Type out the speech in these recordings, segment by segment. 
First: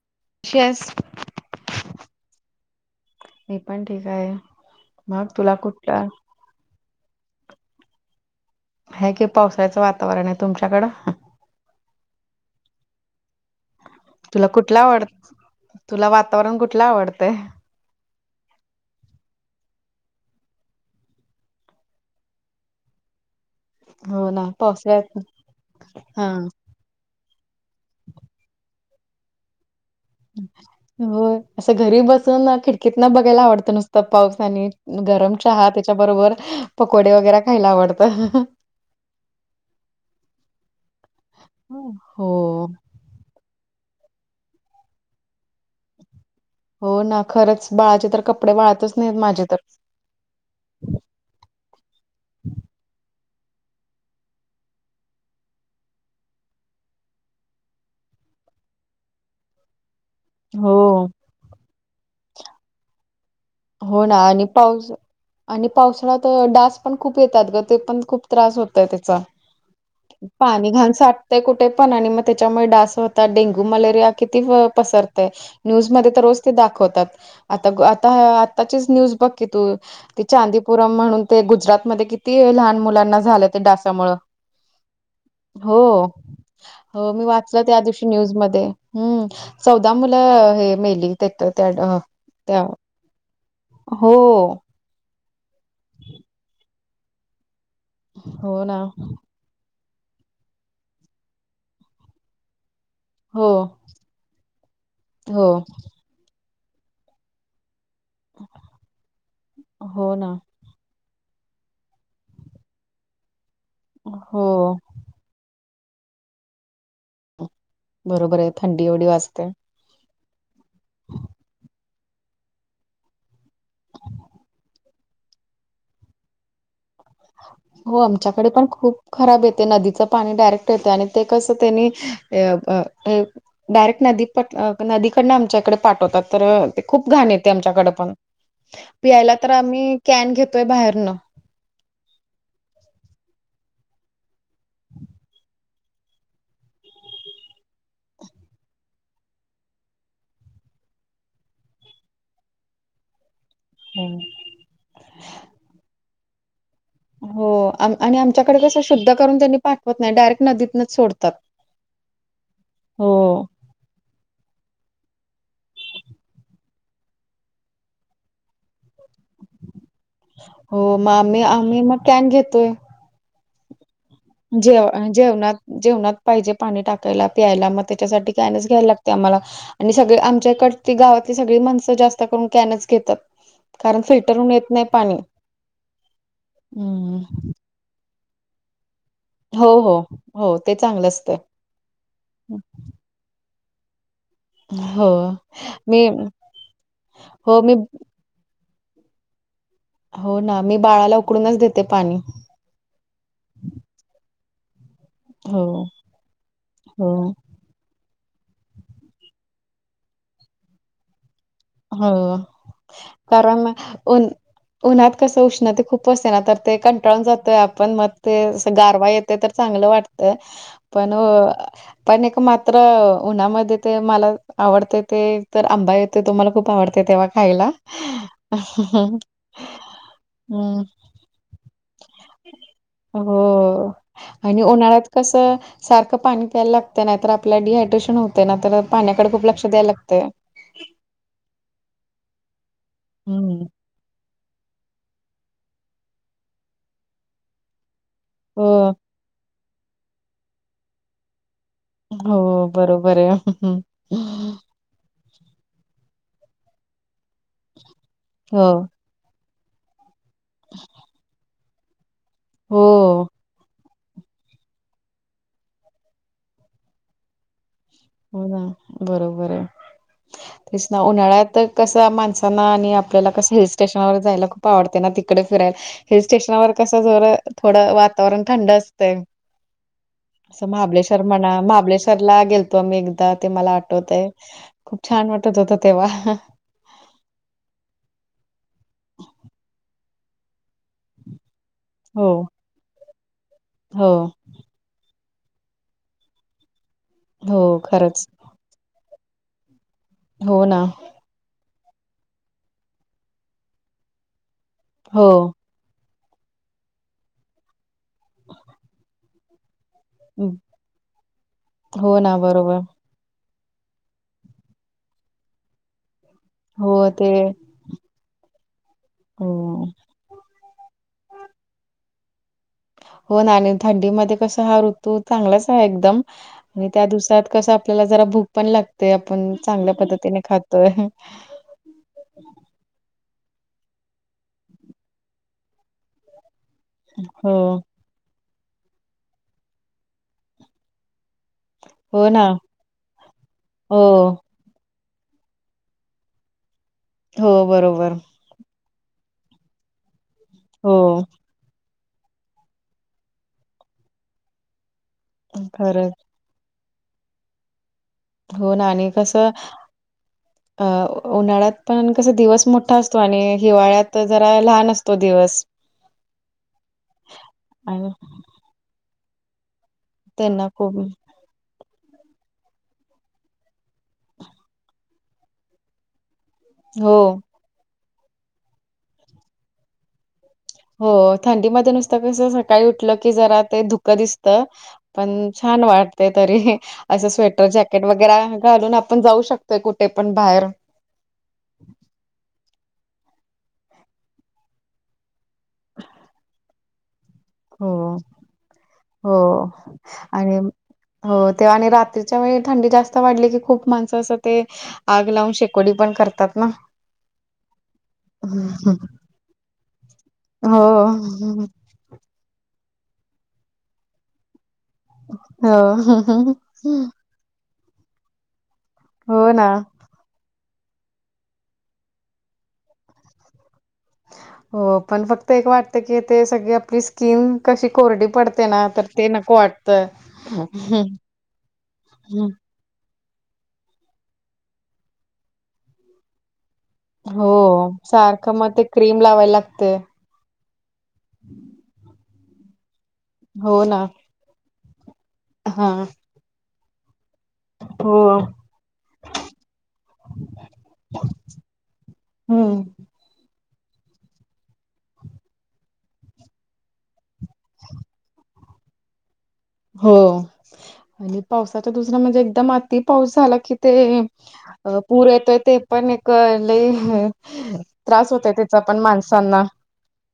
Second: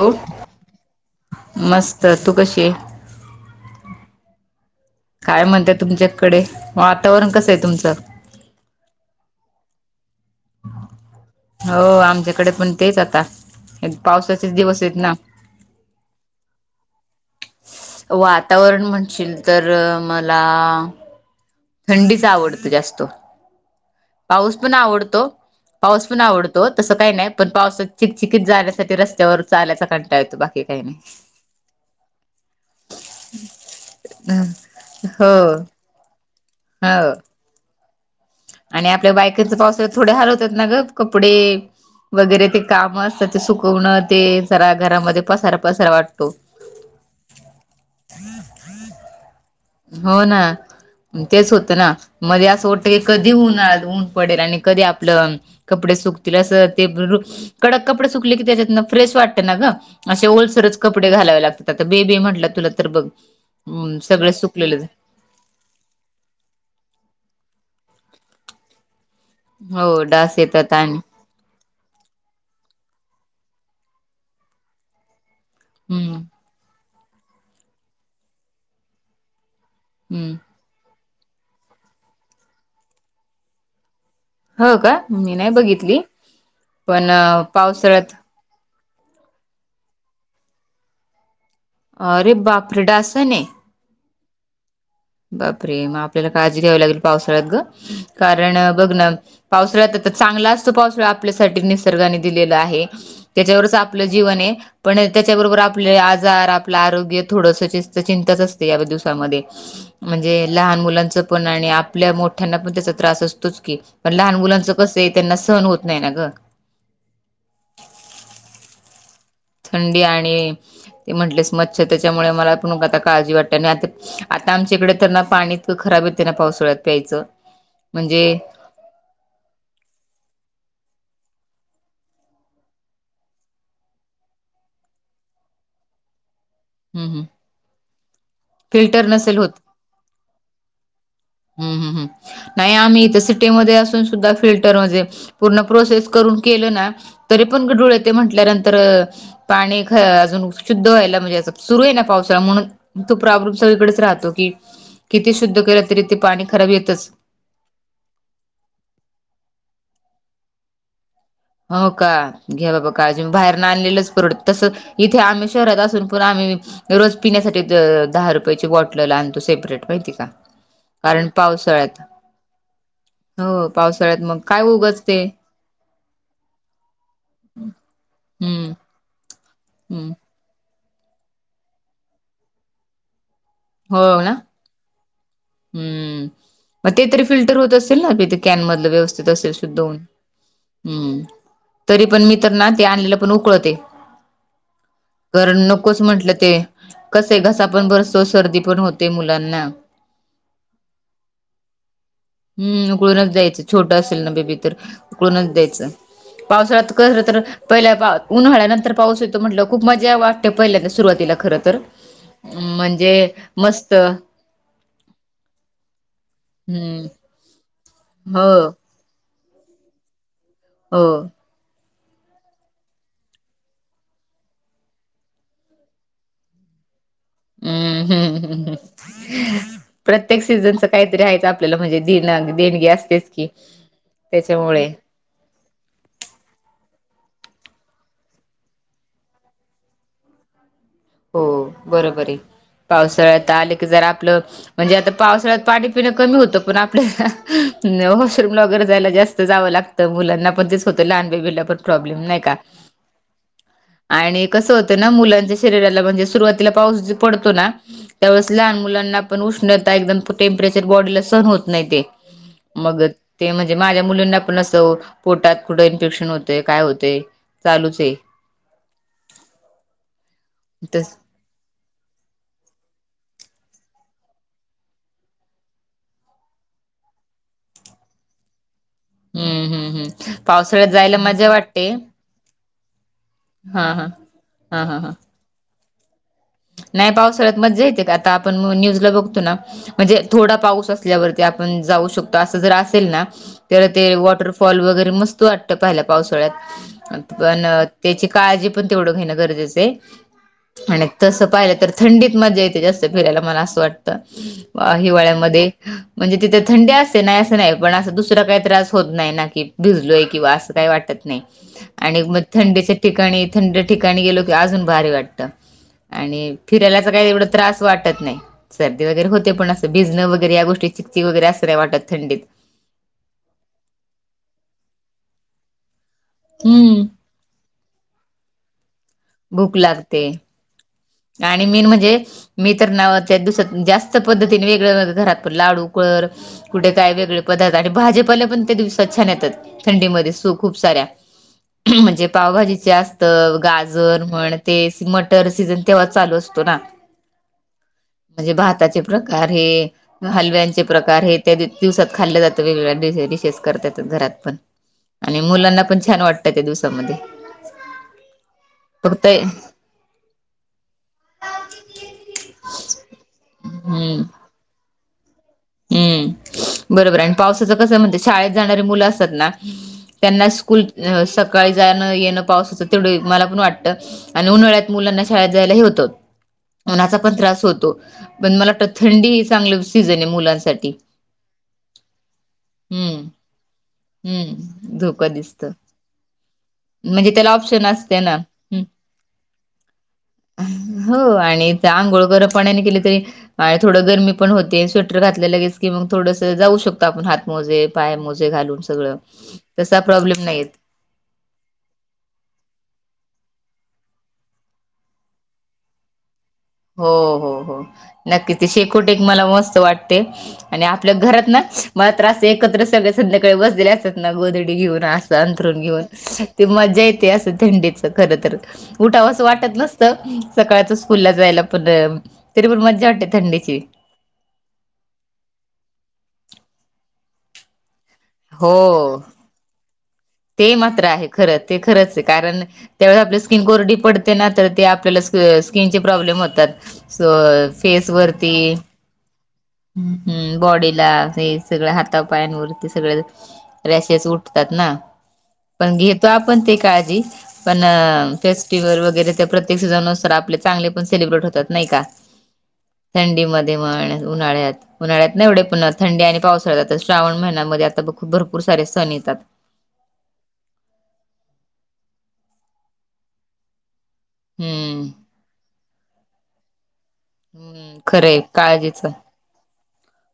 हो. शेष. मस्त तू कशी आहे? मी पण ठीक आहे. मग काय तुला म्हणताय कुठला तुमच्याकडे वातावरण कसं आहे तुमचं. ह कि पावसाळ्याचं वातावरण आहे. तुमच्याकडं? हो आमच्याकडे पण तेच आता. हे तुला पावसाचेच कुठला दिवस आहेत आवड ना तुला वातावरण कुठलं आवडतंय? वातावरण म्हणशील तर मला. थंडीच आवडत जास्त हो ना पाऊस पण पावसाळ्यात आवडतो पाऊस पण हा आवडतो. तसं काही नाही पण पावस चिकचिकत जाण्यासाठी रस्त्यावर चालायचा कंटाळा येतो बाकी काही नाही. हो असं घरी बसून खिडकीतना बघायला आवडतं नुसतं पाऊस आणि नाही गरम हो चहा त्या. त्याच्या बरोबर पकोडे हो वगैरे खायला आवडत. आणि आपल्या बायकांच पावसाळ्यात थोडे हरवतात ना ग कपडे वगैरे ते हो काम. ते सुकवणं ते जरा घरामध्ये पसार पसार वाटत. हो ना खरंच बाळाचे तर कपडे वाळतच नाहीत माझे तर. हो ना तेच होतं ना मध्ये असं टत. कधी उन्हाळ्यात ऊन पडेल आणि कधी आपलं कपडे सुकतील असं ते कडक कपडे सुकले की त्याच्यातन फ्रेश वाटते ना ग. असे हो ओलसलच कपडे घालावे लागतात आता बेबी म्हटलं तुला तर बघ. हो ना सगळं आणि सुकलेलं पाऊस. आणि पावसाळ्यात डास पण खूप येतात ग ते पण खूप त्रास होतय त्याचा. हो डास पाणी येतात घाण आणि साठ ते कुठे पण, आणि मग त्याच्यामुळे डास होतात, डेंग्यू मलेरिया किती पसरतय. न्यूजमध्ये हम्म तर रोज ते दाखवतात, आता आता आताचीच न्यूज बघ कि तू, ती हम्म चांदी पुरम म्हणून ते गुजरातमध्ये, किती लहान मुलांना झालं ते, डासामुळं. हो का मी नाही हो, बघितली पण हो मी वाचलं त्या दिवशी पावसाळ्यात न्यूज मध्ये. हम्म! चौदा मुलं हे मेली तीथ त्या अरे त्या बापरे! डासाने हो. बापरे! मग आपल्याला काळजी घ्यावी लागेल पावसाळ्यात ग, कारण बघ ना पावसाळ्यात, चांगला असतो पावसाळा, आपल्यासाठी निसर्गाने दिलेला आहे. हो त्याच्यावरच आपलं जीवन ये, पण हो त्याच्याबरोबर आपले आजार, आपलं आरोग्य थोडस चिंताच असते, या दिवसामध्ये. हो ना म्हणजे लहान मुलांच पण, आणि आपल्या मोठ्यांना पण त्याचा त्रास असतोच की, लहान हो मुलांच कसय, त्यांना सहण होत नाही ना ग. बरोबर ये, थंडी एवढी वाजत्या थंडी आणि, ते म्हटलेस मच्छ त्याच्यामुळे मला पण आता काळजी वाटते. आता आमच्याकडे तर ना, पाणी इतकं खराब येतय ना, पावसाळ्यात प्यायचं. हो, म्हणजे आमच्याकडे पण खूप खराब येतय, नदीचं पाणी डायरेक्ट येतंय, आणि ते कसं त्यांनी अ डायरेक्ट नदी नदीकडन आमच्या इकडे पाठवतात, तर ते हम्म खूप हम्म घाण येते आमच्याकडे पण, फिल्टर पियायला नसेल तर आम्ही कॅन घेतोय बाहेरनं. हम हम हम, नाही आम्ही इथ सिटीमध्ये असून सुद्धा फिल्टरमध्ये पूर्ण प्रोसेस करून केलं ना, तरी पण डुळे ते म्हटल्यानंतर पाणी ख अजून शुद्ध व्हायला म्हणजे असं सुरू आहे ना पावसाळा, म्हणून तो प्रॉब्लेम सगळीकडेच राहतो की किती शुद्ध केलं, तरी ते पाणी खराब येतच. हो, आणि आमच्याकडे कसं, शुद्ध करून त्यांनी पाठवत नाही, डायरेक्ट नदीतनच सोडतात. हो का, घ्या बाबा हो काळजी म, बाहेर न आनलेलंच परवडत, तस इथे आम्ही शहरात असून पण आम्ही रोज पिण्यासाठी दहा रुपयाची बॉट बॉटल आणतो सेप्रेट माहिती आहे का, हो मग कारण आम्ही आम्ही पावसाळ्यात मग कॅन घेतोय हो, पावसाळ्यात मग काय जेव उगच ते जेवणात जेवणात पाहिजे, पाणी टाकायला, प्यायला, मग त्याच्यासाठी कायनच हम्म घ्यायला लागतय आम्हाला, आणि हम्म सगळे आ कड गावातली सगळी माणसं जास्त करून कॅनच घेतात. कारण हो ना फिल्टरहून येत नाही पाणी. हम्म! मग ते तरी फिल्टर होत असेल ना? ते कॅनमधल व्यवस्थित हो हो हो ते चांगलं असतंय. तरी पण मी तर ना, ते आणलेलं पण उकळते हो कारण, नकोच मी म्हंटलं ते, कस आहे हो घसा मी पण ब तो, सर्दी पण होते, मुलांना. हो ना, मी बाळाला उकडूनच देते पाणी. हम्म, उकळूनच द्यायचं, छोटं असेल ना बेबी तर उकडूनच हो द्यायचं, पावसाळ्यात हो कसलं तर पहिल्या पा उन्हाळ्यानंतर पाऊस येतो, म्हंटल्यावर खूप मजा वाटते, पहिल्यांद सुरुवातीला, खरं तर हो म्हणजे कारणन मस्त उन्हात कसं उष्ण ते खूप असते ना तर ते हम्म कंटाळून जातोय आपण मग ते हो गारवा येत ते तर चांगलं वाटत हो पण पण एक मात्र उन्हामध्ये ते मला आवडत ते तर आंबा येते तुम्हाला खूप ख आवडते तेव्हा खायला हम्म हम्म हम्म. प्रत्येक हम्म. सीझनच काहीतरी आहे आपल्याला म्हणजेण देणगी असतेच की हो त्याच्या आणि उन्हाळ्यात कसं सारखं पाणी प्यायला लागत नाहीर आपल्याला डिहायड्रेशन होते ना तर पाण्याकडे खूप लक्ष द्यायला लागत हो बरोबर आहे पावसाळ्यात हम्म. आले की जरा आपलं म्हणजे आता पावसाळ्यात पाणी पिणं कमी होतं पण आपल्या वॉशरूमला हो वगैरे जायला जास्त जावं लागतं मुलांना पण तेच होतं लहानबेला पण नाही का हो बरोबर आहे आणिक कस होत मुलांच्या शरीरा म्हणजे सुरुवातीला पाऊस ज पडतो ना त्याळे हो लहान मुलांना उष्णता एकदम टेंपरेचर बॉडी ला सहन होत नाही ते हो मग म्हण माझ्या मुलींना पण असं पोटात कुठं इन्फेक्शन होतेय काय होतय चालूच आहे हो ना बरोबर आहे तेच ना तस उन्हाळ्यातत कसं माणसांना आणि आपल्याला कसं हिलस््टेशनावर जायला खूप आवडते ना तिकडे फिरायला हिल स्टेशनावर कसं जर थोडं वातावरण थंड अस हम्म हम्म हम्म पावसाळ्यात जायला महाबलेश्वर मजा म्हणा वाटते महाबलेश्वरला गे मी एकदा ते मला हा हा आठवतय हा हा खूप हा छान वाटत होत तेव्हा नाही पाऊस हळत मजा येते का आता आपण न्यूज ला बघतो ना म्हणजे थोडा पाऊस अस आप जाऊ हो शकतो अस ज असेल ना तर ते हो वॉटर वगरे मस्त वाटत पावसाळ्यात हो पण त्याची खरंच. का पण तेवढं घेणं गरजेचं हो ना आणि तसं पाहिलं तर थंडीत मजा येते जास्त फिरायला मला असं वाटतं हो. हिवाळ्यामध्ये म्हणजे तिथे थंडी असते नाही असं नाही पण असं दुसरा काही त्रास होत नाही ना की भिजलोय ं हं. अस काही वाटत नाही हो आणि ना म थं बरोबर. ठिकाणी थंड ठिकाणी गेलो की अजून भारी वाटतं आणि फिरायलाच हो ते काही एवढं त्रास वाटत नाही सर्दी वगैरे होते पणं हं. भिजणं वैे या गोष्टी चिकचिक वगैरे असं नाही वाटत थंडीत हो ना आणि थंडीमध्येध्ये कस हा ऋतू चांगलाच आहे एकदम आणि हम्म त्या दिवसात कसा आपल्याला जरा भूक पण लागते आपण भूक चांगल्या लागते. पद्धतीने खातोय आणि मेन म्हणजे मी तर ना त्याच दिवसात जास्त पद्धतीने वेगळगळ घरात पण लाडू कर कुठे काय वेगळे हो. पदार्थ आणि भाजेपा पण त्या दिवसात छान येतात थंडीमध्येध्ये सू खूप साऱ्या म्हणजे हो ना. पावभाजीचे असत हो. गाजर म्हण ते मटर सीजन तेव्हा चालू असतो ना हो बरोबर म्हणजे भाताचे प्रकार हे हलव्यांचे हो. प्रकार हे त्या दिवसात खाल्लं जातं वेगवेगळ्या डिशेस करत य घरात पण आणि मुलांना पण खरंच. छान वाटत च्या दिवसामध्ये हो ना आणि फक्त कसं अ उन्हाळ्यात पण कसा दिवस मोठा असतो आणि हिवाळ्यात हम्म जरा लहान असतो दिवस हम्म बरोबर आणि पावसाच कस आणि म्हणज शाळेत जाणारी मुलं असतात ना त्यांना स्कूल सकाळी जाणं-येणं पाऊसचं तेवढं मला पण वाटतं. अं उन्हाळ्यात मुलांना शाळेत जायला हे होतं. उन्हाचा हो. पण त्रास होतो, पण मला वाटत थंडी ह चांगलं सीझन आहे मुलां हो थंडीमध्ये नुसतं कसं सकाळी उठलं, हम्म, की जरा ते धुकं दिसत हम्म, धोका पण दिसतं. छान वाटते तरी, असं म्हणजे त्याला स्वेटर ऑप्शन जॅकेट असते ना. वगैरा हं, घालून आपण जाऊ शकतोय कुठे पण बाहेर. हो आणि ते आंगोळ गरम पाण्याने केली त थोडं गरमी पण होते, स्वेटर घात लं लगेच की मग थोडंस जाऊ शकतो आपण हात मोजे, हो, पाय मोजे घालून सगळं, हो तसा प्रॉब्लेम आणि नहीं येत. हो ते आणि रात्रीच्या वेळी थंडी जास्त वाढली की, खूप माणसं असं ते आग लावून शेकोडी पण करतात ना? हो हो हो, नक्की ते शेकोटी एक मला मस्त वाट ते हो, आणि आपल्या घरात ना मात्र असे एकत्र सगळे संध्याकाळी बसलेले असतात ना गोधडी घेऊन अस हो. अंंथरून घेऊन, ते मज्जा येते असं थंडीच खर तर उठाव असं हो ना. वाटत नसत चं सकाळच स्कूलला जायला पण तरी प मज्जा वाटते थंडीची. हो पण फक्त एक वाटत की, ते सगळी आपली स्किन कशी कोरडी पडते ना तर हो ते नको वाटतं. ते मात्र आहे, खरंच ते खरचे कारण त्यावेळे आपली स्किन कोरडी पडते ना, तर ते आपल्याला स्किनचे प्रॉब्लेम होतात. स हो फेस सारखं वरती. मग ते क्रीम लावायला लागते ह् बॉडीला हे सगळ हातापायांवरती, सगळे हो ना रॅशेस उठतात ना. हा पण घेतो आपण ती काळजी. पण हो फेस्टिवल वगैरे त्या प्रत्येक सीझन नुसार आपले चांगले पण सेलिब्रेट होतात नाही का? हम्म. थंडीमध्ये म्हण, उन्हाळ्यात-उन्हाळ्यात नही एवढे पन थंडी आणि पाउसळ्यात, श्रावण महिन्यामध्ये आता खूप भरपूर सारे सण येतात. हो आणि पावसाच्या दुसरा म्हणजे एकदम अति पाऊस झाला की ते अ हम्म पूर येतोय ते पण एक लई हे हम्म त्रास खरंय होतय त्याचा पण काळजीच माणसांना.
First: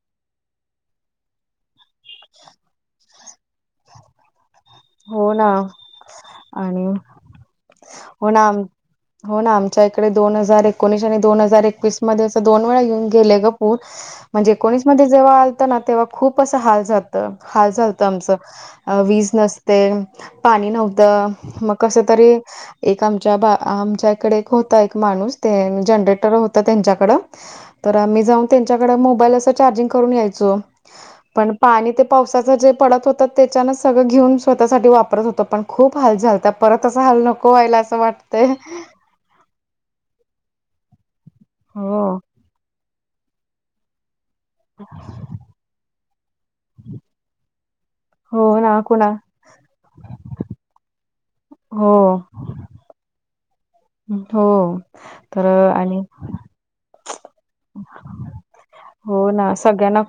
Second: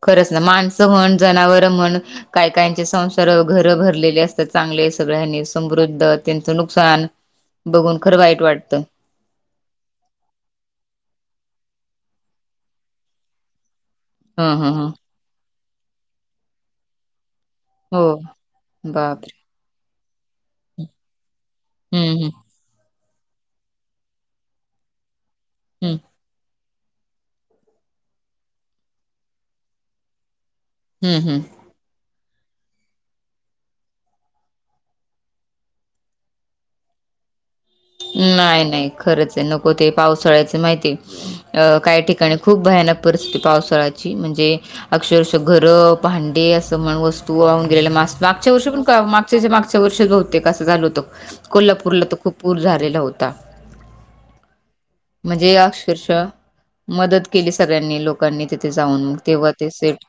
खरंच ना माणसं म्हण, जनावर म्हण, काही काहींचे संसार घरं भरलेले अस चांगले सगळ्यां हो यानी ना समृद्ध, त्यांचं आणि नुकसान बघून खर हो वाईट ना वाटतं. हो ना आमच्या इकडे दोन हजार एकोणीस आणि दोन हजार एकवीस मध्ये, अस दोन वेळा येेऊन गेले ग पूर. ह म्हणजे ह एकोणीस ह मध्ये जेव्हा आलतं ना तेव्हा खूप अस हाल झा त, हाल हो झालतं आमचं अ विज बापरे नस ते पाणी नव्हतं, मग कस हम्म हम्म तरी एक आमच्या बा आमच्या इकडे होता एक माणूस ते हम्म जनरेटर हो त, त्यांच्याकड तर आम्ही जाऊन, त्यांच्याकड मोबाईल असं चार्जिंग करून यायचो. हम्म हम्. पण पाणी ते पावसाचं जे पडत होत त्याच्यानच सगळं घेऊन स्वतःसाठी वापरत होतो, पण खूप हाल झालता परत असा हाल नको व्हायला अस नाही-नाही खरंचये नको ते पावसाळ्याच माहिती अ काही हो ठिकाणी खूप भयानक परिस्थिती पावसाळ्याची, म्हणजे अक्षरशः घरं भांडे अस वस्तू वाहून गेलेल्या, हो मास-मागच्या वर्षी ना पण कुणा च्या- मागच्या वर्षीच बहुतेक असं झाल होत, हो कोल्हापूरला तर खूप पूर झालेला होता. हो, तर म्हणजे आणि अक्षरशः मदत केली सगळ्यांनी लोकांनी तिथे जाऊन, मग हो तेव्हा ना ते सगळ्यांना सेफ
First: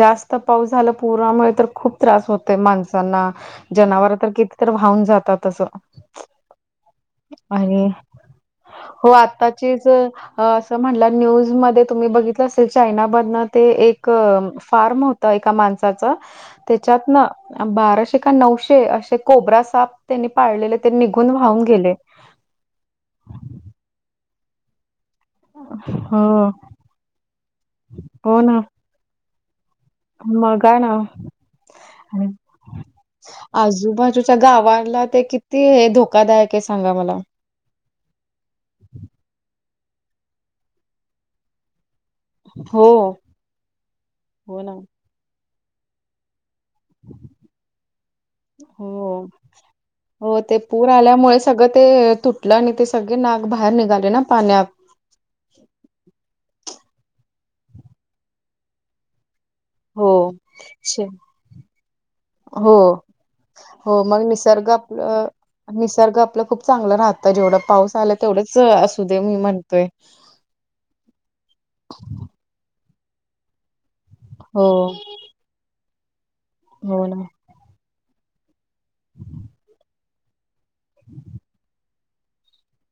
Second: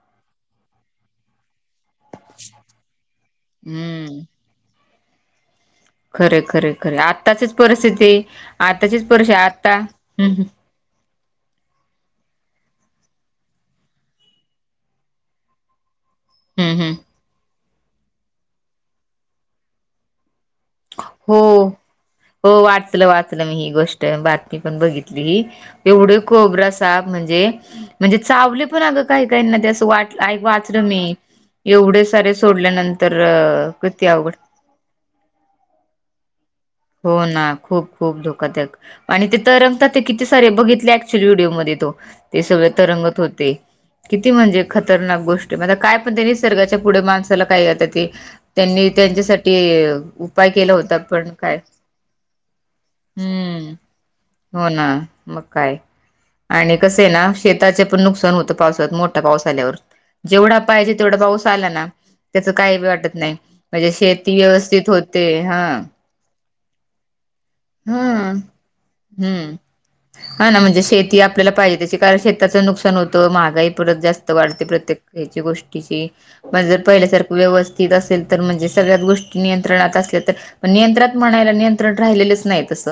जास्त पाऊस झाला पुरामुळे तर खूप त्रास होत माणसांना. जनावर हम्म. तर किती तर वाहून जातात असं. खरे खरे खरे आत्ताचीच आणि परिस्थिती आताचीच परिस्थिती आता ह्. म्हण न्यूज मध्ये तुम्ही बघितलं असेल चायना मधन ते एक फारम एका माणसाचं हम्म हम्म त्याच्यातन बाराशे का नऊशे असे कोबरा साप त्यांनी पाळलेले ते निघून वा्हाहून हो. गेले. हो वाचलं वाचलं मी ही गोष्ट बातमी पण बघितली. एवढे हो कोब्रा साप म्हणजे म्हणजे म्हणजे हो ना चावले पण अगं काही काही ना त्यासं वाट मग काय वाचलं ना मी एवढे सारे सोडल्यानंतर कती आजूबाजूच्या अवघड गावाला ते धो कादायक सांगा. हो मला ना खूप. खूप धोकादायक आणि ते तरंगतात ते किती सारे बघितले ऍक्च्युअल व्हिडिओमध्ये तो ते सगळे हो तरंगत होते किती हो म्हणजे ना खतरनाक गोष्ट. मंग काय पण त्यां निसर्गाच्या पुढे माणसाला काय आता ते त्यांनी हो त्यांच्यासाठी हो उपाय ते केला पूर होता पण आल्यामुळे काय? सगळं ते तुटलं आणि ते सगळे नाग बाहेर हम्म निघाले ना पाण्यात. हो ना मग काय आणि कसं आहे ना शेताचे पण नुकसान होतं पावसात. मोठा पाऊस आल्यावर हो जेवढा पाहिजे अच्छा तेवढा पाऊस आला ना. त्याच हो काही बी वाटत नाही. म्हणजे हो मग शेती निसर्ग व्यवस्थित होते आपलं हा. निसर्ग आपलं खूप चांगलं राहतं जेवढं पाऊस हा आला तेवढंच असू दे मी हम्म म्हणतोय हा ना म्हणजे शेती आपल्याला पाहिजे त्याची कारण शे त्याचं नुकसान होतं महागाई परत जास्त वाढते हो प्रत्येक याची गोष्टीची. म्हणजे जर हो ना पहिल्यासारखं व्यवस्थित असेल तर म्हणजे सगळ्यात गोष्टी नियंत्रणात असल्या तर ्रात म्हणाय निंत्रण राहिलं नाही तस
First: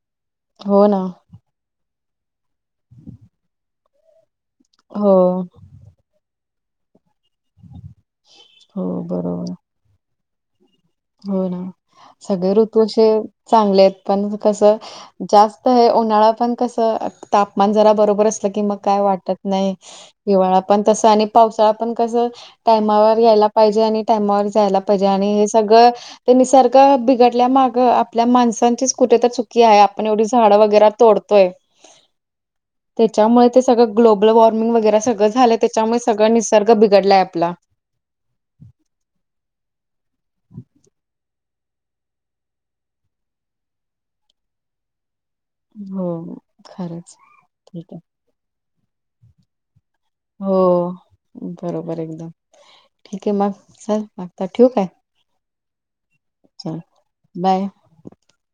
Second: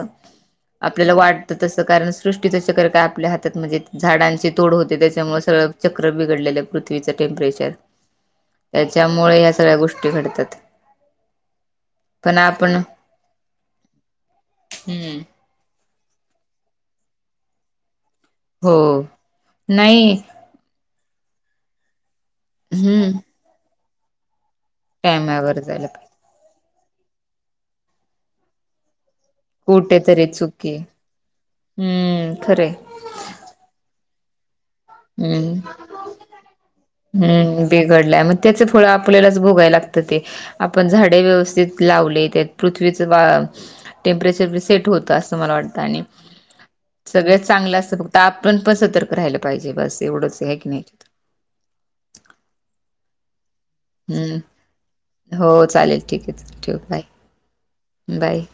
हो ना आपल्याला वाटत तस कारण सृष्टी तच्या कर काय आपल्या हातात म्हणजे झाडांचे तोड होते हो त्याच्यामु सगळं चक्र बिघडलेल्या पृथ्वीचं टेम्परेचर. हो त्याच्यामुळे ह्या बरोबर सगळ्या गोष्टी घडत्यात. हो ना सगळे ऋतूे चे चांगले आहेत पण कसं हम्म जास्त तर हे उन्हाळा पण कसं तापमान जरा बरोबरच. की हो मग काय वाटत नाही हिवाळा पण तस आणि पावसाळा पण कसं? हम्म टायमावर यायला पाहिजे आणि टायमावर जायला पाहिजे आणि हे टायमावर जायला पाहिजे त्यांनी सारखं बिघडल्या माग आपल्या माणसांचीच कुठे तर चुक की आहे आपण एवढी कुठेतरी झाडं चुकी वगैरे तोडतोय. हम्म खरे त्याच्यामुळे ते सगळं ग्लोबल वॉर्मिंग वगैरे सगळं झालंय हम्म त्याच्यामुळे सगळं निसर्ग बिघडलाय आपला. हम्म बिघडलाय मग त्याच फळ आपल्यालाच भोगाय लागतं ते. आपण झाडे व्यवस्थित लावले त्या पृथ्वीच टेम्परेचर सेट होत अस मला वाटत आणि हो खरंच सगळ चांगलं ठीक असत आहे फक्त आपण पण सतर्क राहिलं पाहिजे बस तेवढंच हो हे की नाही. बरोबर एकदम ठीक आहे मग चल हम आता ठेवू काय हो चालेल ठीक आहे ठेव चल बाय बाय. बाय.